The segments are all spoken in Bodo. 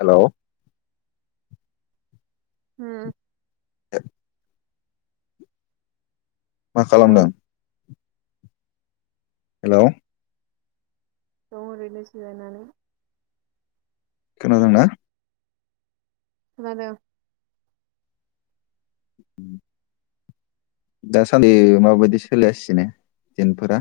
हेलौ। हम। [unintelligible] मा हेलौ खालामदों। हेलौ। दं ओरैनो जिरायनानै खोनादोंना? खोनादो। उम दासान्दि माबायदि सोलिगासिनो दिनफोरा?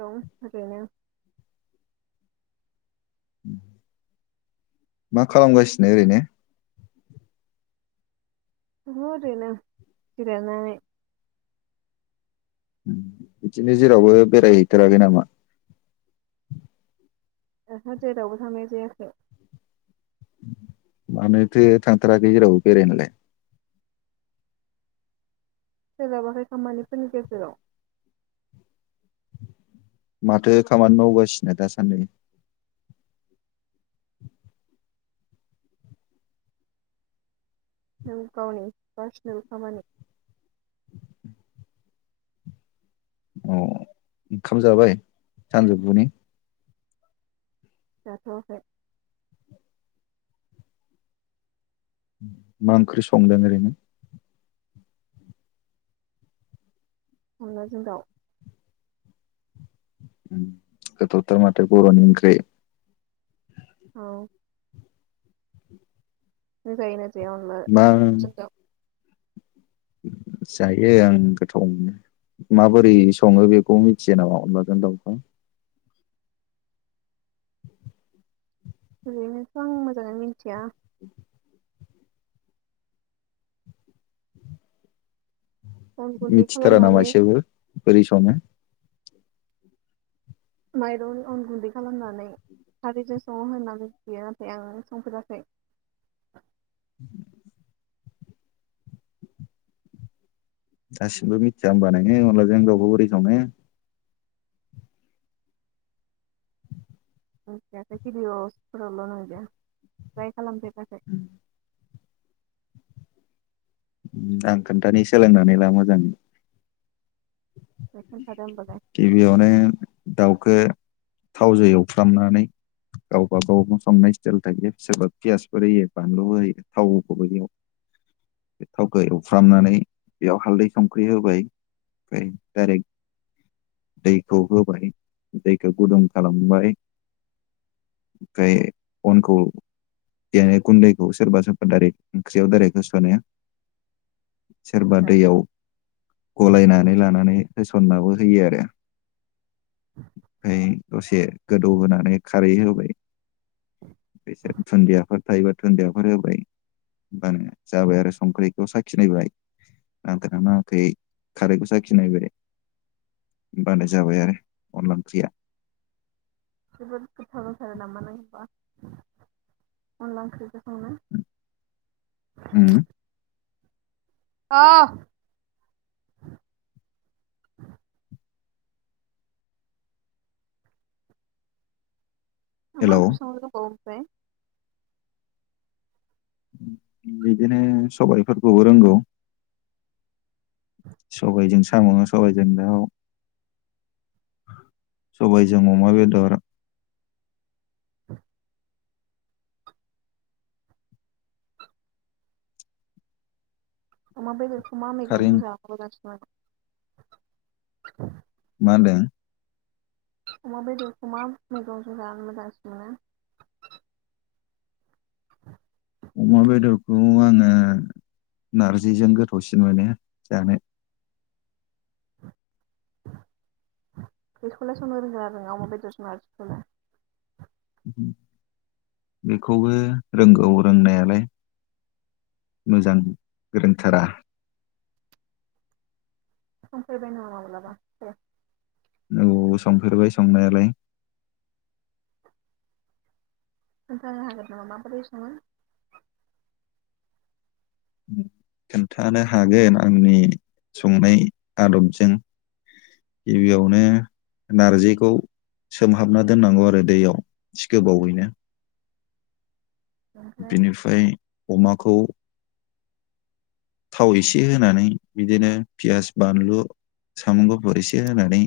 दं ओरैनो। उम मा खालामगासिनो ओरैनो? दङ ओरैनो जिरायनानै। बिदिनो जेरावबो बेरायहैथाराखै नामा? ओहो जेरावबो थांनाय जायाखै। मानोथो थांथाराखै जेरावबो बेरायनोलाय। सोलाबाखै खामानिफोरनि गेजेराव। माथो खामानि मावगासिनो दासान्दि? गावनि पार्सनेल खामानि औ ओंखाम जाबाय सानजौफुनि? जाथ'आखै मा ओंख्रि संदों ओरैनो? अनला जों दाउ। उम गोथावथार माथो बर'नि ओंख्रि औ। नों जायोना जाया अनला मा जों दाउ? जायो आं गोथाव मोनो माबोरै सङो बेखौ मिथियो नामा अनलाजों दाउखौ? ओरैनोथ' आं मोजाङै मिथिया [inaudible] अन गुन्दै मिथिथारा खालामनानै नामाएसेबो? बोरै सावनो माइरं अन गुन्दै खालामनानै खारैजों सङो होननानै बियो नाथाय आं संफेराखै। [inaudible] दासिमबो मिथिया होनबा नोङो अनब्ला जों रावखौ बोरै संओ? मिथियालै बिदिअस फोरावल नुयो ओमफ्राय खालाम फेराखै आं खोन्थानि सोलोंनानै सोलोंनानै ला मोजां। [inaudible] गिबियावनो दावखौ थावजों एवफ्रामनानै गावबागाव संनाय स्टाइल थायो सोरबा पियासफोर होयो बानलु होयो थावखौबो बेयाव बे थावखौ एवफ्रामनानै बेयाव हालदै संख्रि होबाय ओमफ्राय डाइरेक्ट दैखौ होबाय दैखौ गुदुं खालामबाय ओमफ्राय अनखौ देनो गुन्दैखौ सोरबा सोरबा दाइरेक्ट ओंख्रियाव दाइरेक्ट होस'नो सोरबा औ दैयाव गलायनानै लानानै फसननाबो होयो आरो ओमफ्राय दसे गोदौहोनानै खारै होबाय बिसोर दुन्दियाफोर थायोबा दुुनन्दियाफोर होबाय होनोमबानो जाबाय आरो संख्रिखौ साखिनायबाय नांगोना नाङाखैै खारैखौ साखिनायबाय होमबानो जाबाय आरो अनला ओंख्रिया। जोबोद गोथाव जाथारो नामा नों [unintelligible] उम औ मा हेलौ ओंख्रि संनो रोबावो [unintelligible] बिदिनो सबायफोरखौबो रोंगौ। सबायजों साम' सबायजों दाउ सबायजों अमा बेदर औ अमा बेदर मा खारै मैगंजों जानो मोजांसिन [inaudible] मा होनदों? अमा बेदरखौ मा मैगं जानो मोजांसिन मोनो? अमा बेदरखौ आङो नारजिजों गोथावसिन मोनो जानो बेखौलाइ सनो रोंगोना रोंआ अमा बेदर जों नारजिखौलाइ बेखौबो रोंगौ रोंनायालाय मोजां रोंथारा समफैबाय नामा माब्लाबा औ संफेरबाय संनायालाय खोनथानो हागोन नामा माबोरै सङो? खोनथानो हागोन आंनि संनाय आदबजों गिबियावनो नारजिखौ सोमहाबना दोननांगौ आरो दैयाव गोबावैनो ओमफ्राय बिनिफ्राय अमाखौ थाव इसे होनानै बिदिनो पियास बानलु साम' गुफुर एसे होनानै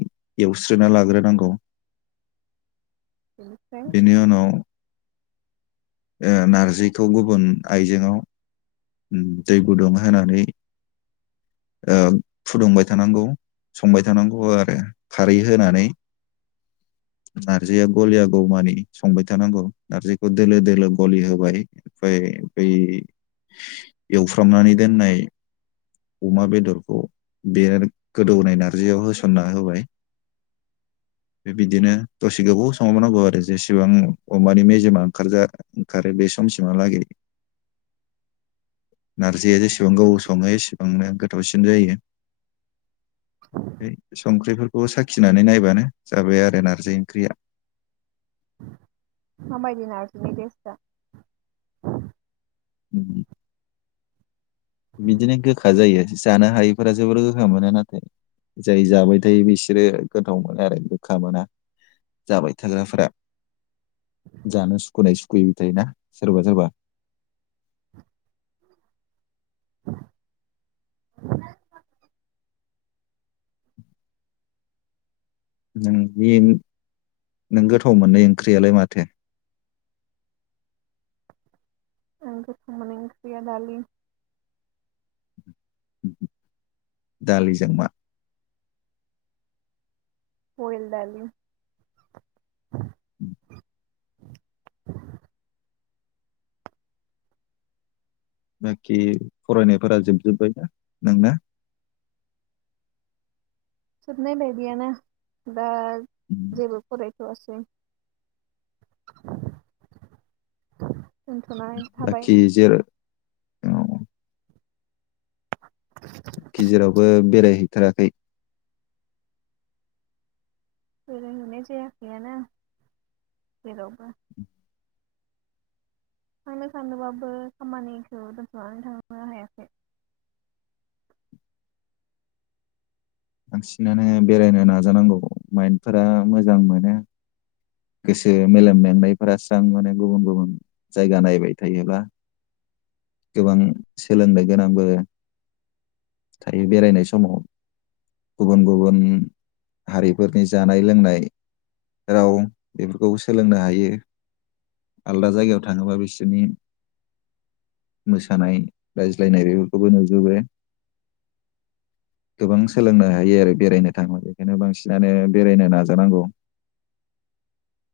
एवस्रोना लाग्रोनांगौ बेनिफ्राय बिनि उनाव नारजिखौ गुबुन आइजेंआव दै गुदुं होनानै फुदुंबाय थानांगौ संबाय थानांगौ आरो खारै होनानै नारजिया गलिया गौमानि संबाय थानांगौ नार्जिखौ दोलो दोलो गलि होबाय ओमफ्राय बै एवफ्रामनानै दोननाय अमा बेदरखौ बे गोदौनाय नारजियाव होसनना होबाय बे बिदिनो दसे गोबाव संहाब नांगौ आरो जेसेबां अमानि मेजेमा ओंखारा ओंखारो बे समसिमहालागै नारजिया जेसेबां गोबाव सङो एसेबां बांनो ग गोथावसिन जायो संख्रिफोर फोरखौ साखिनानै नायबानो जाबाय आरो नारजि ओंख्रिया माबायदि नारजिनि टेस्टा ब उ बिदिनो गोखा जायो जानो हायैफोरा जोबोर गोखा मोना नाथाय जाय जाबाय थायो बिसोरो गोथाव मोनो आरो गोखा मोना जाबाय थाग्राफोरा जानो सुखुनाय सुखुयैबो थायोना सोरबा सोरबा नों बे नों गोथाव मोननाय ओंख्रियालाय माथो आं गोथाव मोननाय ओंख्रिया दालि दालिजों मा बयेल दालि उ बाखि फरायनायफोरा जोबजोब्बायना नोंना जोबनाय बायदियानो दा जेबो फराय थ'आसै बाखि जे गेजेरावबो बेरायहैथाराखै। बेरायहैनाय जायाखैयानो जेरावबो। थांनो सानोबाबो खामानिखौ दोनथ'नानै थांनो हायाखै। बांसिनानो बेरायनो नाजानांगौ माइन्डफोरा मोजां मोनो। गोसो मेलेम मेंनायफोरा स्रां मोनो गुबुन गुबुन जायगा नायबाय थायोब्ला गोबां सोलोंनो गोनांबो थायो बेरायनाय समाव गुबुन गुबुन हारिफोरनि जानाय लोंनाय राव बेफोरखौबो सोलोंनो हायो आलदा जायगायाव थाङोबा बिसोरनि मोसानाय रायज्लायनाय बेफोरखौबो नुजोबो गोबां सोलोंनो हायो आरो बेरायनो थाङोबा बेखायनो बांसिनानो बेरायनो नाजानांगौ।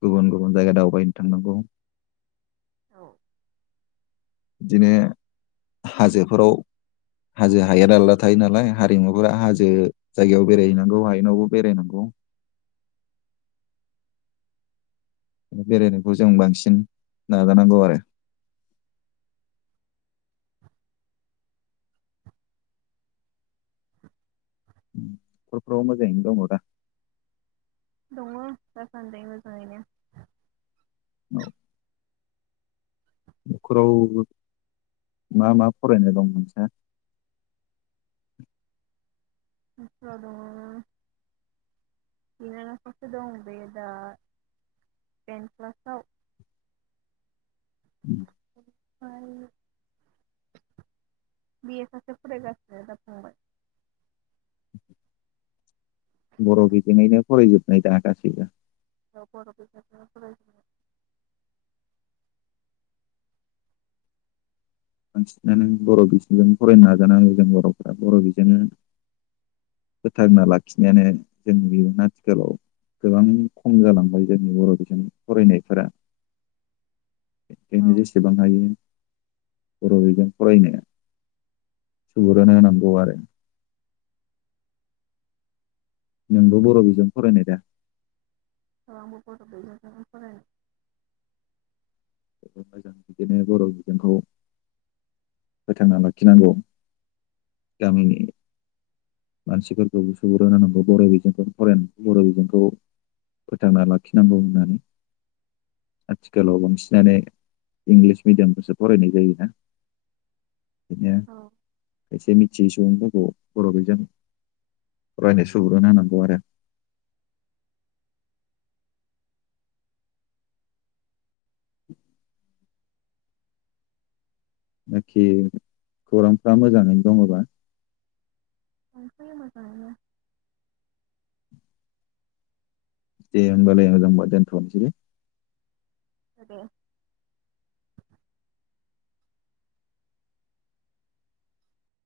गुबुन गुबुन जायगा दावबायनो थांनांगौ। औ। बिदिनो हाजोफोराव हाजो हायेन आलादा थायो नालाय हारिमुफोरा हाजो जायगायाव बेरायहैनांगौ हायेनावबो बेरायनांगौ। बेरायनायखौ जों बांसिन नाजानांगौ आरो। न'खरफ्राव मोजाङैनो दङ दा? दङ दासान्दै मोजाङैनो। औ न'खराव मा मा फरायनाय दं नोंसा? नख'राव दङ बिनानाव सासे दं बे दा टेनथ क्लासाव। ओमफाय बि एस सासे फरायगासिनो दा फंबाय। बर' बिजोंङैनो फरायजोबनाय दा गासैबो? औ बर'बिजोंजोनो फरायजोबनाय। बांसिनानो बर' बिजोंजों फरायनो नाजानांगौ जों बर'फ्रा बर' बिजोंनो फोथांना लाखिनायानो जों बेयावनो आथिखालाव गोबां खम जालांबाय जोंनि बर' बिजों फरायनायफोरा। बेखायनो औ जेसेबां हायो बर' बिजों फरायनो सुबुरुन होनांगौ आरो। नोंबो बर' बिजों फरायनाय दा? औ आंबो बर' बिजों जोंनो फरायनाय। जोबोद मोजां बिदिनो बर' बिजोंखौ फोथांना लाखिनांगौ गामिनि मानसिफोरखौबो सुबुर होनांगौ बर' बिजोंखौ फरायनांगौ बर' बिजोंखौ फोथांना लाखिनांगौ होननानै आथिखालाव बांसिनानो इंलिस मिडियामखौसो फरायनाय जायोना। बिदिनो औ खायसे जिसौफोरखौ बर' बिजों। फरायनाय सुबुरुन होनांगौ आरो। नाखि खौरांफ्रा मोजाङैनो दङबा। दंथयो मोजांङैनो। दे होनबालाय मोजां बा दोनथ'नोसैलै। आरो दे।